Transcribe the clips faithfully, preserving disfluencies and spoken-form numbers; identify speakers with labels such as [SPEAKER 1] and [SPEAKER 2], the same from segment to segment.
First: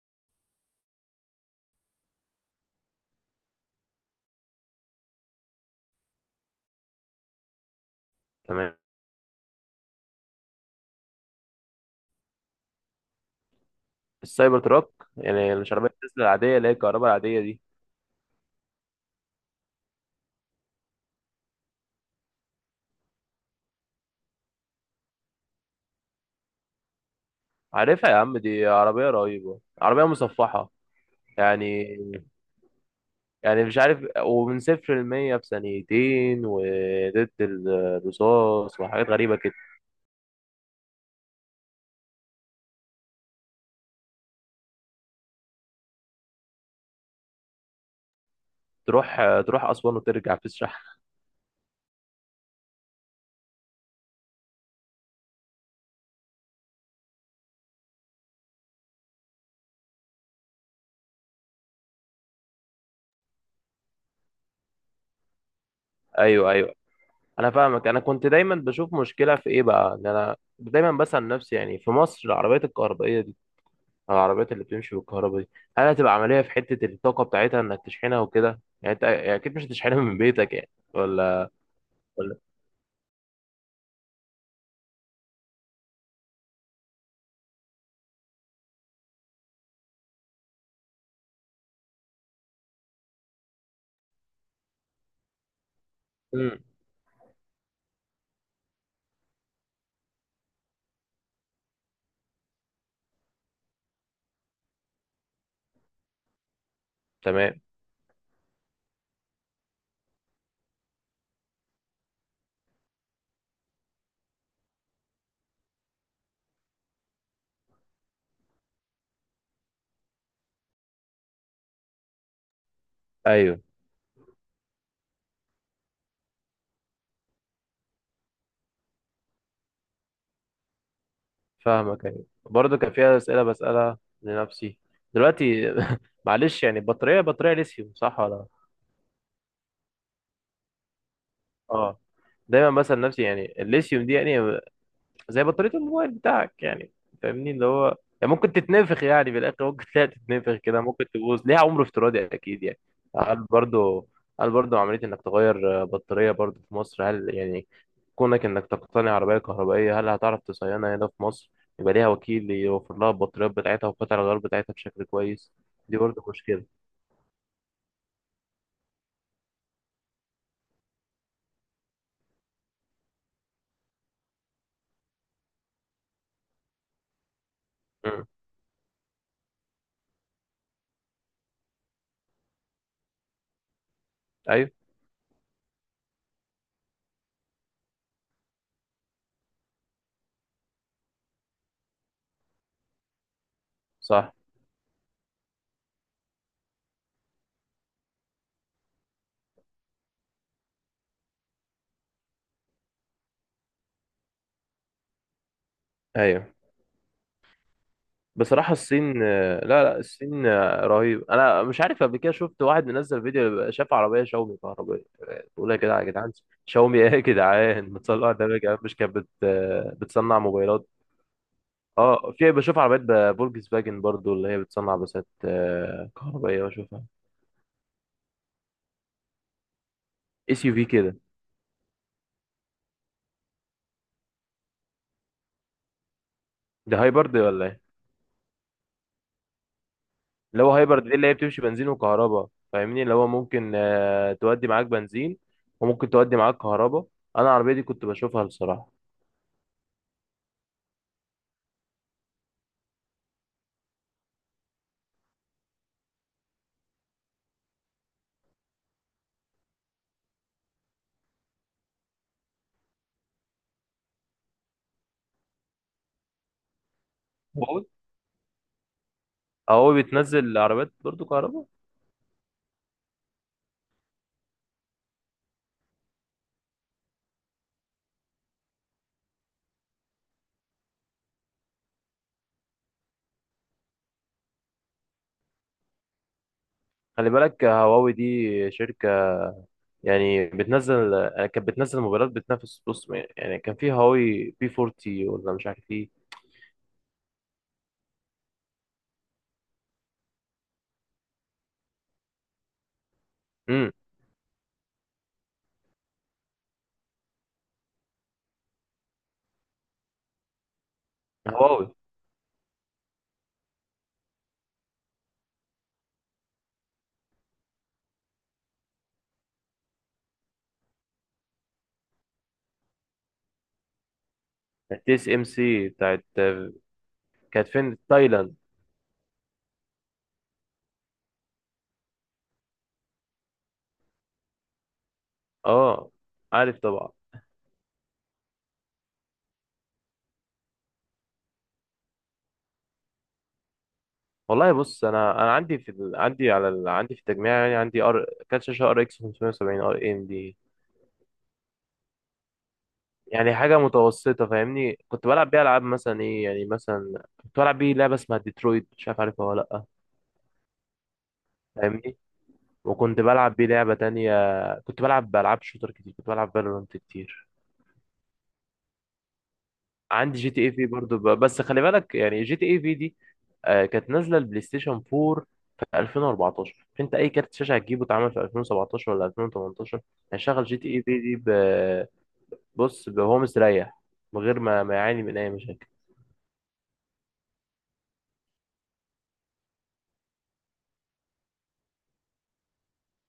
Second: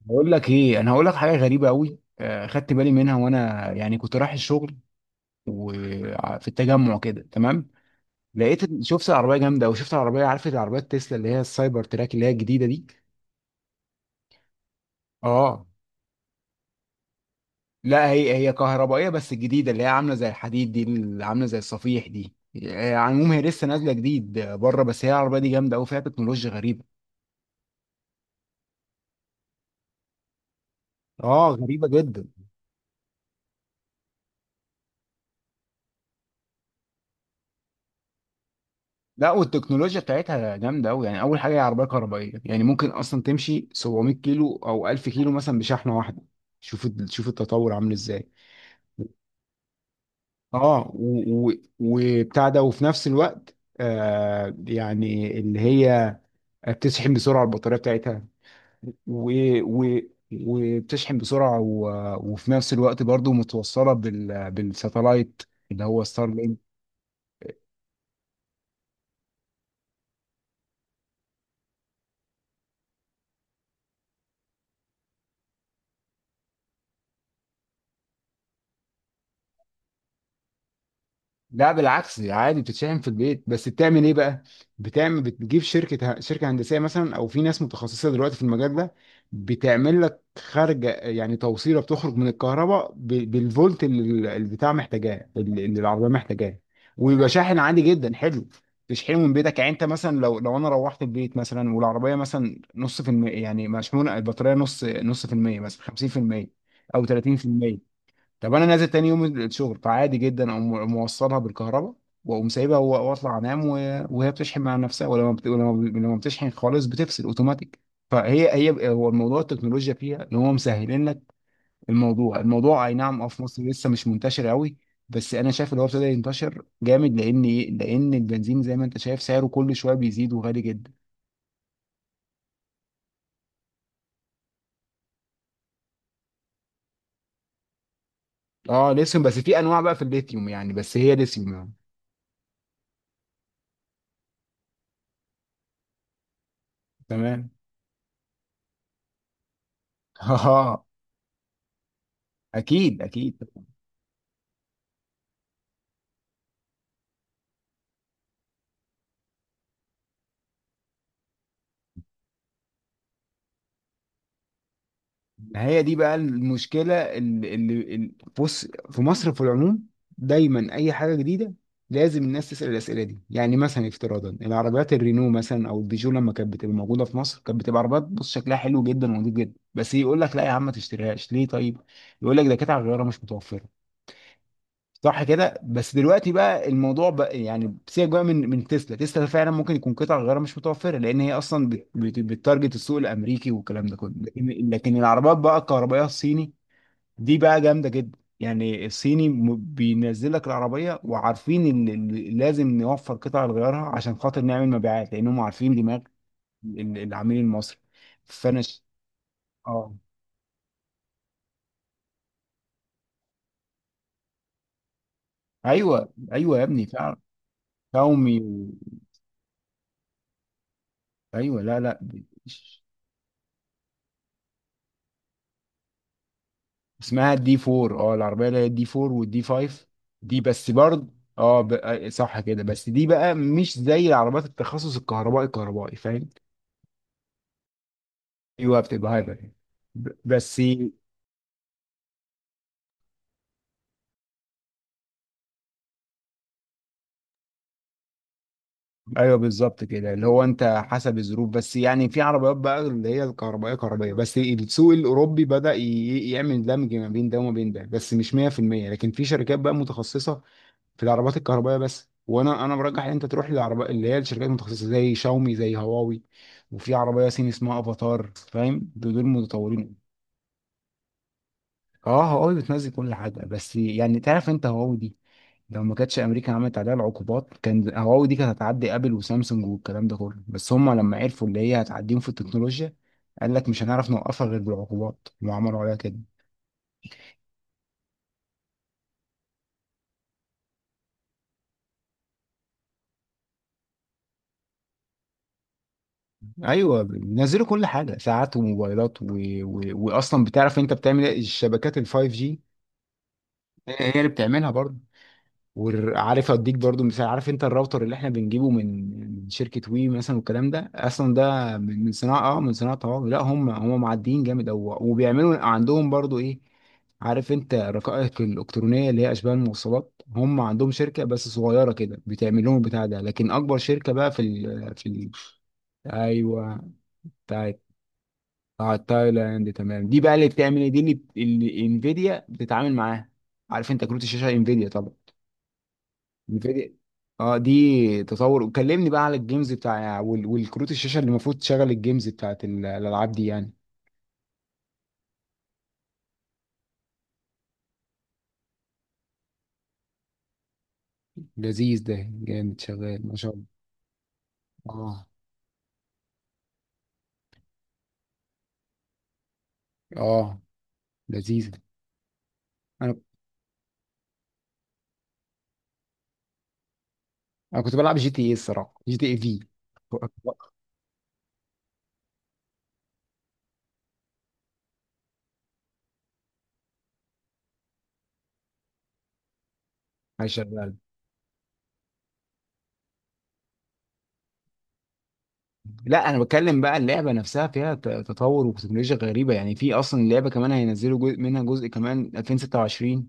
[SPEAKER 1] بقول لك ايه، انا هقول لك حاجه غريبه قوي. آه، خدت بالي منها وانا يعني كنت رايح الشغل وفي التجمع كده. تمام.
[SPEAKER 2] تمام.
[SPEAKER 1] لقيت شفت العربيه جامده، او شفت العربيه. عارف العربيات تسلا اللي هي السايبر تراك اللي هي الجديده دي؟
[SPEAKER 2] السايبر تراك، يعني
[SPEAKER 1] اه.
[SPEAKER 2] العربية تسلا العادية اللي هي الكهرباء العادية دي.
[SPEAKER 1] لا، هي هي كهربائيه بس الجديده اللي هي عامله زي الحديد دي، اللي عامله زي الصفيح دي. آه، على العموم هي لسه نازله جديد بره، بس هي العربيه دي جامده قوي، فيها تكنولوجيا غريبه.
[SPEAKER 2] عارفها يا عم، دي عربية رهيبة، عربية مصفحة.
[SPEAKER 1] اه
[SPEAKER 2] يعني
[SPEAKER 1] غريبه جدا.
[SPEAKER 2] يعني مش عارف. ومن صفر لمية في ثانيتين، وضد الرصاص، وحاجات
[SPEAKER 1] لا،
[SPEAKER 2] غريبة كده.
[SPEAKER 1] والتكنولوجيا بتاعتها جامده قوي. يعني اول حاجه هي عربيه كهربائيه، يعني ممكن اصلا تمشي سبعمية كيلو او الف كيلو مثلا بشحنه واحده. شوف ال- شوف التطور عامل ازاي.
[SPEAKER 2] تروح تروح أسوان وترجع في الشحن.
[SPEAKER 1] اه و- و- وبتاع ده، وفي نفس الوقت آه يعني اللي هي بتشحن بسرعه البطاريه بتاعتها، و و وبتشحن بسرعه و... وفي نفس الوقت برضو متوصله بال... بالساتلايت اللي هو ستار.
[SPEAKER 2] أيوه، أيوه، أنا فاهمك. أنا كنت دايما بشوف مشكلة في إيه بقى، إن أنا دايما بسأل نفسي يعني في مصر العربيات الكهربائية، العربيات اللي بتمشي بالكهرباء دي، هل هتبقى عملية في حتة الطاقة بتاعتها انك تشحنها وكده؟ يعني انت يعني اكيد مش هتشحنها من بيتك يعني، ولا
[SPEAKER 1] لا بالعكس،
[SPEAKER 2] ولا
[SPEAKER 1] عادي بتتشحن في البيت. بس بتعمل ايه بقى، بتعمل، بتجيب شركة ه- شركة هندسية مثلا، او في ناس متخصصة دلوقتي في المجال ده. بتعمل لك خارجة، يعني توصيلة بتخرج من الكهرباء ب- بالفولت اللي ال- البتاع محتاجاه، اللي اللي العربية محتاجاه.
[SPEAKER 2] امم
[SPEAKER 1] ويبقى شاحن عادي جدا حلو، تشحنه من بيتك. يعني انت مثلا لو لو انا روحت البيت مثلا، والعربية مثلا نص في المية، يعني مشحونة البطارية نص نص في المية مثلا خمسين في المية او
[SPEAKER 2] تمام.
[SPEAKER 1] تلاتين في المية. طب انا نازل تاني يوم الشغل، فعادي جدا اقوم موصلها بالكهرباء، واقوم سايبها و- واطلع انام، و- وهي بتشحن مع نفسها. ولما بت... ولما لما بتشحن خالص بتفصل اوتوماتيك. فهي هي هو الموضوع، التكنولوجيا فيها ان هو مسهلين لك الموضوع. الموضوع اي نعم، اه في
[SPEAKER 2] ايوه،
[SPEAKER 1] مصر لسه مش منتشر قوي. بس انا شايف ان هو ابتدى ينتشر جامد. لان ايه؟ لان البنزين زي ما انت شايف سعره كل شويه بيزيد، وغالي جدا.
[SPEAKER 2] فاهمك. ايوه برضه كان فيها أسئلة بسألها لنفسي دلوقتي معلش، يعني بطارية بطارية ليثيوم صح ولا؟
[SPEAKER 1] اه ليثيوم، بس في انواع بقى في الليثيوم يعني، بس هي ليثيوم يعني.
[SPEAKER 2] اه. دايما بسأل نفسي يعني الليثيوم دي، يعني زي بطارية الموبايل بتاعك يعني،
[SPEAKER 1] تمام.
[SPEAKER 2] فاهمني اللي هو، يعني ممكن تتنفخ يعني في الاخر، ممكن تلاقي تتنفخ كده،
[SPEAKER 1] اه،
[SPEAKER 2] ممكن تبوظ، ليها عمر افتراضي اكيد يعني.
[SPEAKER 1] اكيد اكيد.
[SPEAKER 2] هل برضو هل برضو عملية انك تغير آه، بطارية برضو في مصر؟ هل يعني كونك انك تقتني عربية كهربائية هل هتعرف تصينها هنا في مصر؟ يبقى ليها وكيل يوفر لها البطاريات بتاعتها وقطع الغيار بتاعتها بشكل كويس.
[SPEAKER 1] هي دي
[SPEAKER 2] دي
[SPEAKER 1] بقى
[SPEAKER 2] برضو مشكلة.
[SPEAKER 1] المشكلة اللي اللي- اللي- بص، في مصر في العموم دايما أي حاجة جديدة لازم الناس تسأل الأسئلة دي. يعني مثلا افتراضا العربيات الرينو مثلا أو البيجو، لما كانت بتبقى موجودة في مصر، كانت بتبقى عربيات
[SPEAKER 2] مم.
[SPEAKER 1] بص شكلها حلو جدا ونضيف جدا. بس يقول لك لا يا عم ما تشتريهاش. ليه؟ طيب يقول لك ده كانت على الغيارة مش متوفرة.
[SPEAKER 2] ايوه
[SPEAKER 1] صح كده. بس دلوقتي بقى الموضوع بقى يعني سيبك بقى من من تسلا. تسلا فعلا ممكن يكون قطع غيارها مش متوفره، لان هي اصلا بت- بت- بتتارجت السوق الامريكي والكلام ده كله.
[SPEAKER 2] صح.
[SPEAKER 1] لكن لكن العربيات بقى الكهربائيه الصيني دي بقى جامده جدا. يعني الصيني م- بينزل لك العربيه وعارفين ال- ال- لازم نوفر قطع لغيارها عشان خاطر نعمل مبيعات، لانهم عارفين دماغ
[SPEAKER 2] ايوه.
[SPEAKER 1] ال- العميل المصري. فانا
[SPEAKER 2] بصراحة
[SPEAKER 1] ش-
[SPEAKER 2] الصين، لا،
[SPEAKER 1] اه.
[SPEAKER 2] لا، الصين رهيب. أنا مش عارف، قبل كده شفت واحد منزل فيديو، شاف عربية شاومي كهربائية، بقول يا جدعان، يا
[SPEAKER 1] ايوه
[SPEAKER 2] جدعان
[SPEAKER 1] ايوه يا ابني
[SPEAKER 2] شاومي إيه
[SPEAKER 1] فعلا.
[SPEAKER 2] يا جدعان بتصنع
[SPEAKER 1] xiaomi
[SPEAKER 2] ده؟ يا
[SPEAKER 1] و...
[SPEAKER 2] جدعان مش كانت بت... بتصنع موبايلات؟
[SPEAKER 1] ايوه. لا لا،
[SPEAKER 2] أه، في بشوف عربيات ب- فولكس فاجن برضو اللي هي بتصنع بسات آه، كهربائية بشوفها.
[SPEAKER 1] اسمها الدي اربعة. اه العربيه اللي هي الدي اربعة والدي خمسة. دي
[SPEAKER 2] اس
[SPEAKER 1] بس
[SPEAKER 2] يو في
[SPEAKER 1] برضه
[SPEAKER 2] كده.
[SPEAKER 1] اه ب... آه، صح كده. بس دي بقى مش زي العربيات التخصص الكهربائي، الكهربائي فاهم.
[SPEAKER 2] ده هايبرد ولا إيه؟
[SPEAKER 1] ايوه بتبقى هايبر يعني. ب- بس
[SPEAKER 2] اللي هو هايبرد دي اللي هي بتمشي بنزين وكهرباء. فاهمني اللي هو ممكن آه، تودي معاك بنزين، وممكن تودي معاك كهرباء. أنا العربية دي كنت بشوفها بصراحة.
[SPEAKER 1] ايوه بالظبط كده، اللي هو انت حسب الظروف. بس يعني في عربيات بقى اللي هي الكهربائيه، كهربائيه بس، السوق الاوروبي بدأ ي- يعمل دمج ما بين ده وما بين ده، بس مش مية في المية. لكن في شركات بقى متخصصه في العربات الكهربائيه بس، وانا انا برجح ان انت تروح للعربية اللي هي الشركات المتخصصه زي شاومي، زي هواوي. وفي عربيه صيني اسمها افاتار، فاهم؟ دول دول متطورين.
[SPEAKER 2] هواوي بتنزل عربيات برضو كهرباء؟
[SPEAKER 1] اه هواوي بتنزل كل حاجه. بس يعني تعرف انت هواوي دي لو ما كانتش امريكا عملت عليها العقوبات كان هواوي دي كانت هتعدي ابل وسامسونج والكلام ده كله. بس هم لما عرفوا اللي هي هتعديهم في التكنولوجيا قال لك مش هنعرف نوقفها غير بالعقوبات، وعملوا عليها كده.
[SPEAKER 2] خلي بالك، هواوي دي شركة، يعني بتنزل، يعني كانت بتنزل موبايلات بتنافس بص. يعني كان في هواوي بي فورتي، ولا مش عارف ايه.
[SPEAKER 1] ايوه بينزلوا كل حاجه، ساعات وموبايلات و... و... واصلا بتعرف انت بتعمل ايه؟ الشبكات ال فايف جي
[SPEAKER 2] امم
[SPEAKER 1] هي اللي بتعملها برضه. وعارف اديك برضه مثال، عارف انت الراوتر اللي احنا بنجيبه من من شركه وي مثلا، والكلام ده اصلا ده
[SPEAKER 2] هواوي.
[SPEAKER 1] من من صناعه، اه من صناعه هواوي. لا هم هم معديين جامد. او وبيعملوا عندهم برضه ايه، عارف انت الرقائق الالكترونيه اللي هي اشباه الموصلات؟ هم عندهم شركه بس صغيره كده بتعمل لهم البتاع ده. لكن اكبر شركه بقى في ال في
[SPEAKER 2] التي اس
[SPEAKER 1] ال
[SPEAKER 2] ام سي بتاعت،
[SPEAKER 1] ايوه.
[SPEAKER 2] كانت
[SPEAKER 1] بتاعت،
[SPEAKER 2] فين، تايلاند.
[SPEAKER 1] بتاعت تايلاند. تمام دي بقى اللي بتعمل ايه دي اللي اللي انفيديا بتتعامل معاها. عارف انت كروت الشاشه انفيديا طبعا.
[SPEAKER 2] اه. عارف
[SPEAKER 1] نفيديا.
[SPEAKER 2] طبعا.
[SPEAKER 1] اه دي تطور، وكلمني بقى على الجيمز بتاع وال- والكروت الشاشه اللي المفروض تشغل الجيمز بتاعت ال- الالعاب دي يعني.
[SPEAKER 2] والله بص، انا انا عندي في ال... عندي على ال... عندي في التجميع، يعني عندي ار كارت شاشة، ار اكس خمسمية وسبعين ار ام دي.
[SPEAKER 1] لذيذ ده جامد شغال ما شاء
[SPEAKER 2] يعني
[SPEAKER 1] الله.
[SPEAKER 2] حاجة متوسطة، فاهمني،
[SPEAKER 1] اه
[SPEAKER 2] كنت بلعب بيها العاب، مثلا ايه يعني، مثلا كنت بلعب بيه لعبة اسمها ديترويت، مش عارف عارفها ولا؟
[SPEAKER 1] اه، لذيذ.
[SPEAKER 2] فاهمني.
[SPEAKER 1] انا
[SPEAKER 2] وكنت بلعب بيه لعبة تانية. كنت بلعب بألعاب شوتر كتير، كنت بلعب فالورانت كتير.
[SPEAKER 1] انا كنت بلعب جي تي ايه، الصراحه جي تي ايه في.
[SPEAKER 2] عندي جي تي اي في برضه، ب... بس خلي بالك يعني جي تي اي في دي آه، كانت نازلة البلاي ستيشن اربعة في الفين واربعتاشر. انت اي كارت شاشة هتجيبه اتعمل في الفين وسبعتاشر ولا الفين وتمنتاشر، هيشغل جي
[SPEAKER 1] شغال.
[SPEAKER 2] تي اي في دي ب... بص، ب- وهو مستريح من غير ما ما يعاني من اي مشاكل.
[SPEAKER 1] لا انا بتكلم بقى، اللعبه نفسها فيها ت- تطور وتكنولوجيا غريبه يعني. في اصلا اللعبه كمان هينزلوا جزء منها، جزء كمان الفين وستة وعشرين.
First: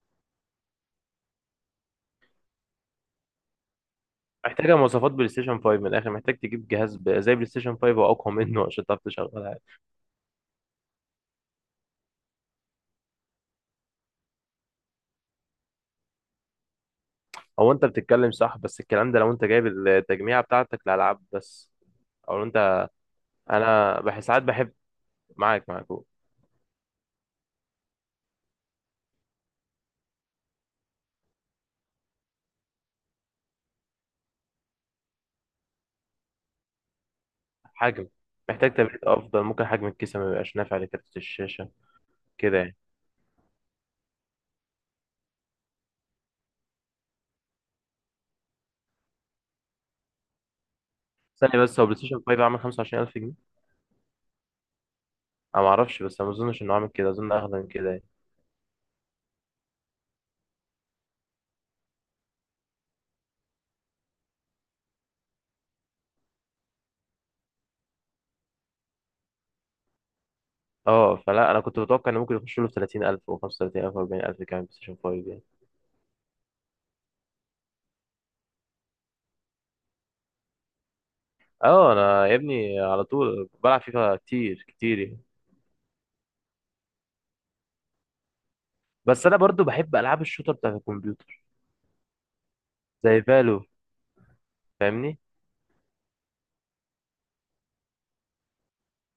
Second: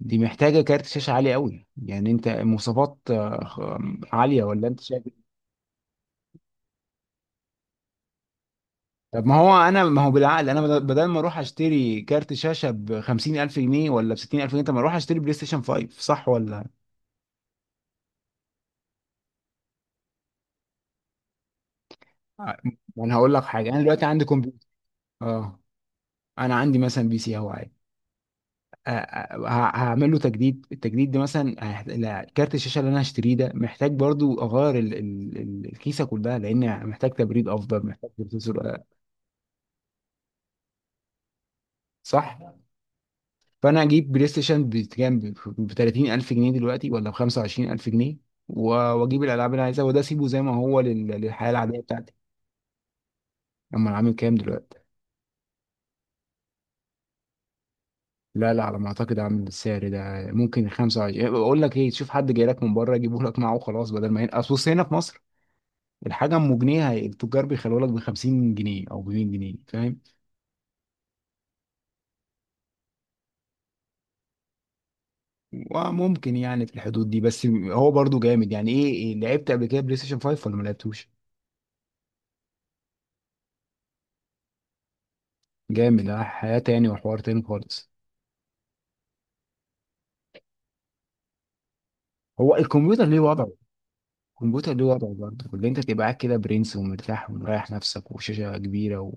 [SPEAKER 1] دي محتاجه كارت شاشه عالي قوي. يعني انت مواصفات آه، خ- عاليه ولا
[SPEAKER 2] محتاجة
[SPEAKER 1] انت شايف؟
[SPEAKER 2] مواصفات بلاي ستيشن خمسة من الاخر، محتاج تجيب جهاز ب... زي بلاي ستيشن خمسة واقوى منه عشان تعرف
[SPEAKER 1] طب ما هو
[SPEAKER 2] تشغلها.
[SPEAKER 1] انا، ما هو بالعقل انا بدل بدل ما اروح اشتري كارت شاشه ب خمسين الف جنيه ولا ب ستين الف جنيه، طب ما اروح اشتري بلاي ستيشن خمسة. صح ولا؟
[SPEAKER 2] هو انت بتتكلم صح، بس الكلام ده لو انت جايب التجميعة بتاعتك لألعاب بس، او لو
[SPEAKER 1] ع-
[SPEAKER 2] انت،
[SPEAKER 1] ما انا هقول لك حاجه، انا
[SPEAKER 2] انا
[SPEAKER 1] دلوقتي
[SPEAKER 2] بح-
[SPEAKER 1] عندي
[SPEAKER 2] ساعات
[SPEAKER 1] كمبيوتر.
[SPEAKER 2] بحب.
[SPEAKER 1] اه.
[SPEAKER 2] معاك، معاك قول.
[SPEAKER 1] انا عندي مثلا بي سي اهو عادي. آه، آه، ه- هعمل له تجديد، التجديد ده مثلا هيحت- لا، كارت الشاشه اللي انا هشتريه ده محتاج برضو اغير ال... ال... ال- الكيسه كلها، لان محتاج تبريد افضل،
[SPEAKER 2] حجم.
[SPEAKER 1] محتاج بروسيسور
[SPEAKER 2] محتاج
[SPEAKER 1] آه،
[SPEAKER 2] تبريد افضل، ممكن حجم الكيسة ما يبقاش نافع لكارت الشاشة
[SPEAKER 1] صح.
[SPEAKER 2] كده يعني.
[SPEAKER 1] فانا اجيب بلاي ستيشن بكام؟ ب تلاتين الف جنيه دلوقتي ولا ب خمسة وعشرين الف جنيه، و- واجيب الالعاب اللي عايزها وده اسيبه زي ما هو لل- للحياه
[SPEAKER 2] ثانية
[SPEAKER 1] العاديه
[SPEAKER 2] بس، هو بلاي
[SPEAKER 1] بتاعتي.
[SPEAKER 2] ستيشن خمسة عامل خمسة وعشرين الف جنيه؟
[SPEAKER 1] اما العامل كام دلوقتي؟
[SPEAKER 2] انا ما اعرفش، بس انا ما اظنش انه عامل كده، اظن اغلى من كده يعني.
[SPEAKER 1] لا لا، على ما اعتقد عامل السعر ده ممكن خمسة وعشرين، اقول لك ايه، تشوف حد جاي لك من بره يجيبه لك معاه وخلاص بدل ما ينقص. بص هنا في مصر الحاجه ام جنيه هي- التجار بيخلوها لك ب خمسين جنيه او ب ميت جنيه، فاهم.
[SPEAKER 2] اه، فلا انا كنت متوقع انه ممكن يخش له في تلاتين الف و خمسة وثلاثين الف و اربعين الف كمان بلاي ستيشن خمسة يعني.
[SPEAKER 1] وممكن يعني في الحدود دي. بس هو برضو جامد يعني ايه. إيه، لعبت قبل كده بلاي ستيشن خمسة ولا ما لعبتوش؟
[SPEAKER 2] اه، انا يا ابني على طول بلعب فيفا كتير كتير يعني.
[SPEAKER 1] جامد. اه حياة تاني وحوار تاني خالص.
[SPEAKER 2] بس انا برضو بحب العاب الشوتر بتاعت الكمبيوتر
[SPEAKER 1] هو الكمبيوتر
[SPEAKER 2] زي
[SPEAKER 1] ليه وضعه،
[SPEAKER 2] فالو،
[SPEAKER 1] الكمبيوتر ليه وضعه
[SPEAKER 2] فاهمني.
[SPEAKER 1] برضه، اللي انت تبقى قاعد كده برنس ومرتاح ومريح نفسك وشاشة كبيرة و...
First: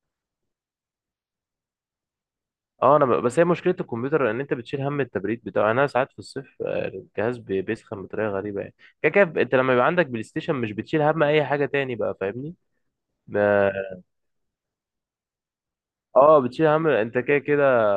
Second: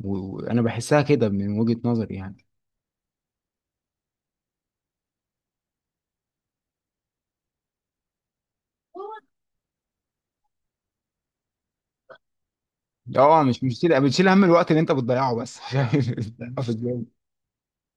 [SPEAKER 1] و- وانا بحسها كده من وجهة نظري يعني.
[SPEAKER 2] اه، انا ب... بس هي مشكله الكمبيوتر ان انت بتشيل هم التبريد بتاعه يعني، انا ساعات في الصيف آه، الجهاز بي- بيسخن بطريقه غريبه يعني. كده كده انت لما يبقى عندك بلاي ستيشن مش بتشيل هم اي حاجه تاني بقى، فاهمني.
[SPEAKER 1] اه مش
[SPEAKER 2] ما-
[SPEAKER 1] مش بتشيل بتشيل هم الوقت اللي انت بتضيعه، بس
[SPEAKER 2] اه،
[SPEAKER 1] بتضيعه
[SPEAKER 2] بتشيل
[SPEAKER 1] في
[SPEAKER 2] هم
[SPEAKER 1] الجيم.
[SPEAKER 2] انت كده كده.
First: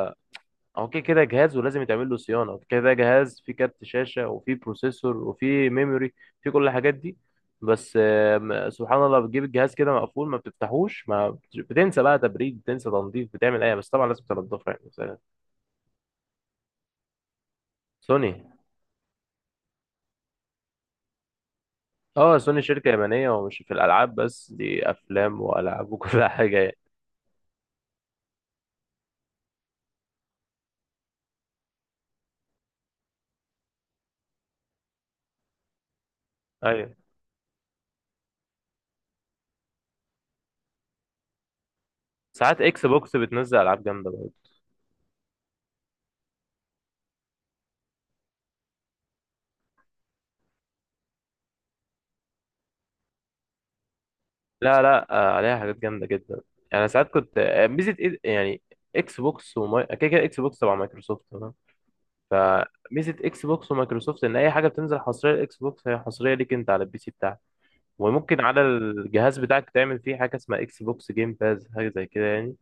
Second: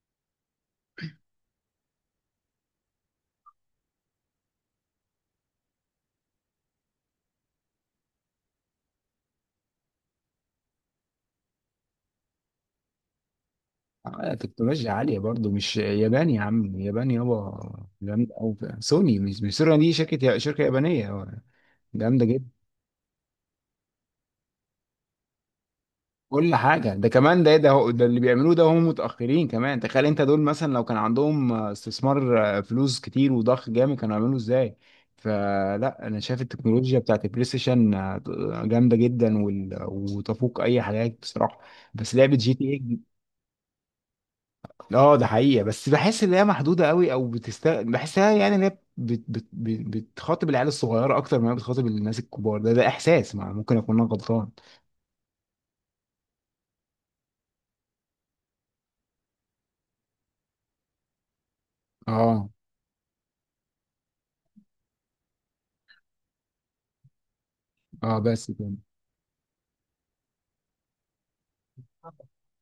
[SPEAKER 2] هو كده كده جهاز ولازم يتعمل له صيانه، كده كده جهاز فيه كارت شاشه وفيه بروسيسور وفيه ميموري، فيه كل الحاجات دي. بس آم، سبحان الله، بتجيب الجهاز كده مقفول، ما بتفتحوش، ما بت- بتنسى بقى تبريد، بتنسى تنظيف، بتعمل ايه؟ بس طبعا لازم
[SPEAKER 1] آه،
[SPEAKER 2] تنضفه.
[SPEAKER 1] تكنولوجيا
[SPEAKER 2] يعني
[SPEAKER 1] عالية برضه، مش ياباني يا عم؟ ياباني، يابا
[SPEAKER 2] سوني.
[SPEAKER 1] جامدة أوي. سوني، مش مش سوني دي شركة شركة يابانية. اه، جامدة.
[SPEAKER 2] اه، سوني شركة يابانية، ومش في الألعاب بس، دي أفلام وألعاب وكل
[SPEAKER 1] كل
[SPEAKER 2] حاجة يعني.
[SPEAKER 1] حاجة. ده كمان ده ده هو- ده اللي بيعملوه ده، هم متأخرين كمان. تخيل انت دول مثلا لو كان عندهم آه، استثمار، آه، فلوس كتير وضخ جامد، كانوا يعملوا ازاي. فلا انا شايف
[SPEAKER 2] أيوة.
[SPEAKER 1] التكنولوجيا بتاعت البلاي ستيشن آه، جامدة جدا وال- وتفوق اي حاجات بصراحة. بس لعبة جي
[SPEAKER 2] ساعات
[SPEAKER 1] تي
[SPEAKER 2] إكس
[SPEAKER 1] اي.
[SPEAKER 2] بوكس بتنزل ألعاب جامدة برضه.
[SPEAKER 1] اه ده حقيقة. بس بحس ان هي محدودة قوي، او بتست بحسها يعني ان هي بت... بت... بت... بتخاطب العيال الصغيرة اكتر ما هي بتخاطب الناس الكبار. ده ده احساس مع- ممكن اكون انا غلطان.
[SPEAKER 2] لا، لا، آه، عليها حاجات جامدة جدا. يعني ساعات كنت آه، ميزة إيه- يعني إكس بوكس وماي كده كده إكس بوكس تبع مايكروسوفت تمام.
[SPEAKER 1] اه
[SPEAKER 2] فميزة إكس بوكس ومايكروسوفت إن أي حاجة بتنزل حصرية لإكس بوكس، هي حصرية ليك أنت على البي سي بتاعك.
[SPEAKER 1] اه،
[SPEAKER 2] وممكن
[SPEAKER 1] بس
[SPEAKER 2] على
[SPEAKER 1] كده.
[SPEAKER 2] الجهاز بتاعك تعمل فيه حاجة اسمها إكس بوكس جيم باز، حاجة زي كده يعني.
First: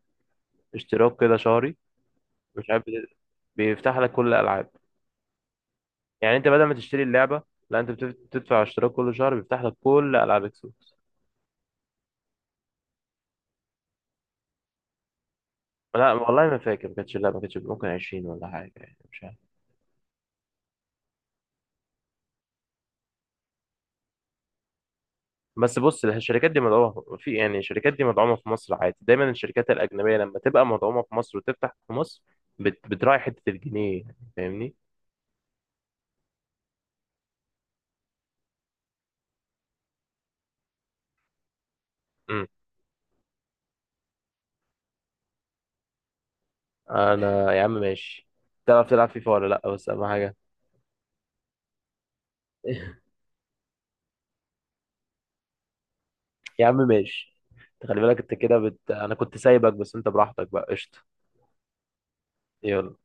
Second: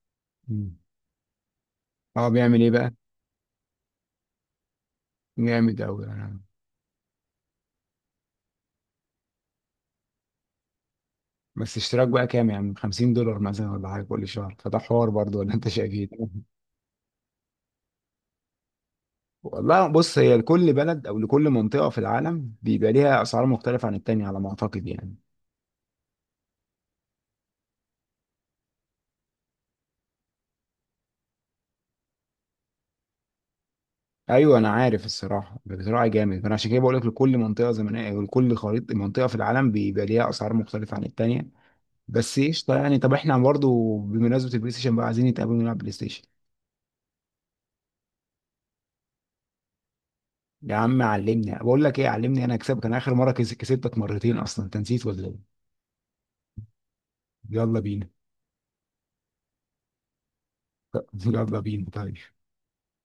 [SPEAKER 1] مم.
[SPEAKER 2] اشتراك كده شهري.
[SPEAKER 1] اه، بيعمل
[SPEAKER 2] مش
[SPEAKER 1] ايه
[SPEAKER 2] عارف،
[SPEAKER 1] بقى؟
[SPEAKER 2] بت- بيفتح لك كل الألعاب.
[SPEAKER 1] جامد أوي
[SPEAKER 2] يعني
[SPEAKER 1] يعني.
[SPEAKER 2] انت بدل ما تشتري اللعبه، لا انت بتف- بتدفع اشتراك كل شهر، بيفتح لك كل العاب اكس بوكس.
[SPEAKER 1] بس اشتراك بقى كام يعني، خمسين دولار مثلا ولا حاجة كل شهر، فده حوار برضه ولا أنت شايف إيه؟
[SPEAKER 2] لا والله ما فاكر، ما كانتش، لا، ما كانتش، ممكن عشرين ولا حاجه يعني، مش عارف.
[SPEAKER 1] والله بص، هي لكل بلد أو لكل منطقة في العالم بيبقى ليها أسعار مختلفة عن التانية على ما أعتقد يعني.
[SPEAKER 2] بس بص، الشركات دي مدعومه في، يعني الشركات دي مدعومه في مصر عادي، دايما الشركات الاجنبيه لما تبقى مدعومه في مصر وتفتح في مصر بت... بتراعي حته الجنيه يعني،
[SPEAKER 1] أيوه أنا
[SPEAKER 2] فاهمني.
[SPEAKER 1] عارف. الصراحة بصراحة جامد. أنا عشان كده بقول لك لكل منطقة زمنية أو لكل خريطة منطقة في العالم بيبقى ليها أسعار مختلفة عن التانية. بس
[SPEAKER 2] امم
[SPEAKER 1] قشطة يعني، طب إحنا برضه بمناسبة البلاي ستيشن بقى عايزين نتقابل ونلعب بلاي ستيشن.
[SPEAKER 2] انا يا عم ماشي. تعرف تلعب فيفا ولا لا؟ بس اهم حاجه.
[SPEAKER 1] يا عم علمني، بقول لك إيه، علمني أنا أكسبك. أنا آخر مرة كس- كسبتك مرتين أصلا أنت نسيت ولا إيه؟
[SPEAKER 2] يا عم ماشي.
[SPEAKER 1] يلا
[SPEAKER 2] انت خلي
[SPEAKER 1] بينا.
[SPEAKER 2] بالك، انت كده بت... انا كنت سايبك، بس انت براحتك بقى قشطه.
[SPEAKER 1] يلا بينا طيب.
[SPEAKER 2] يلا.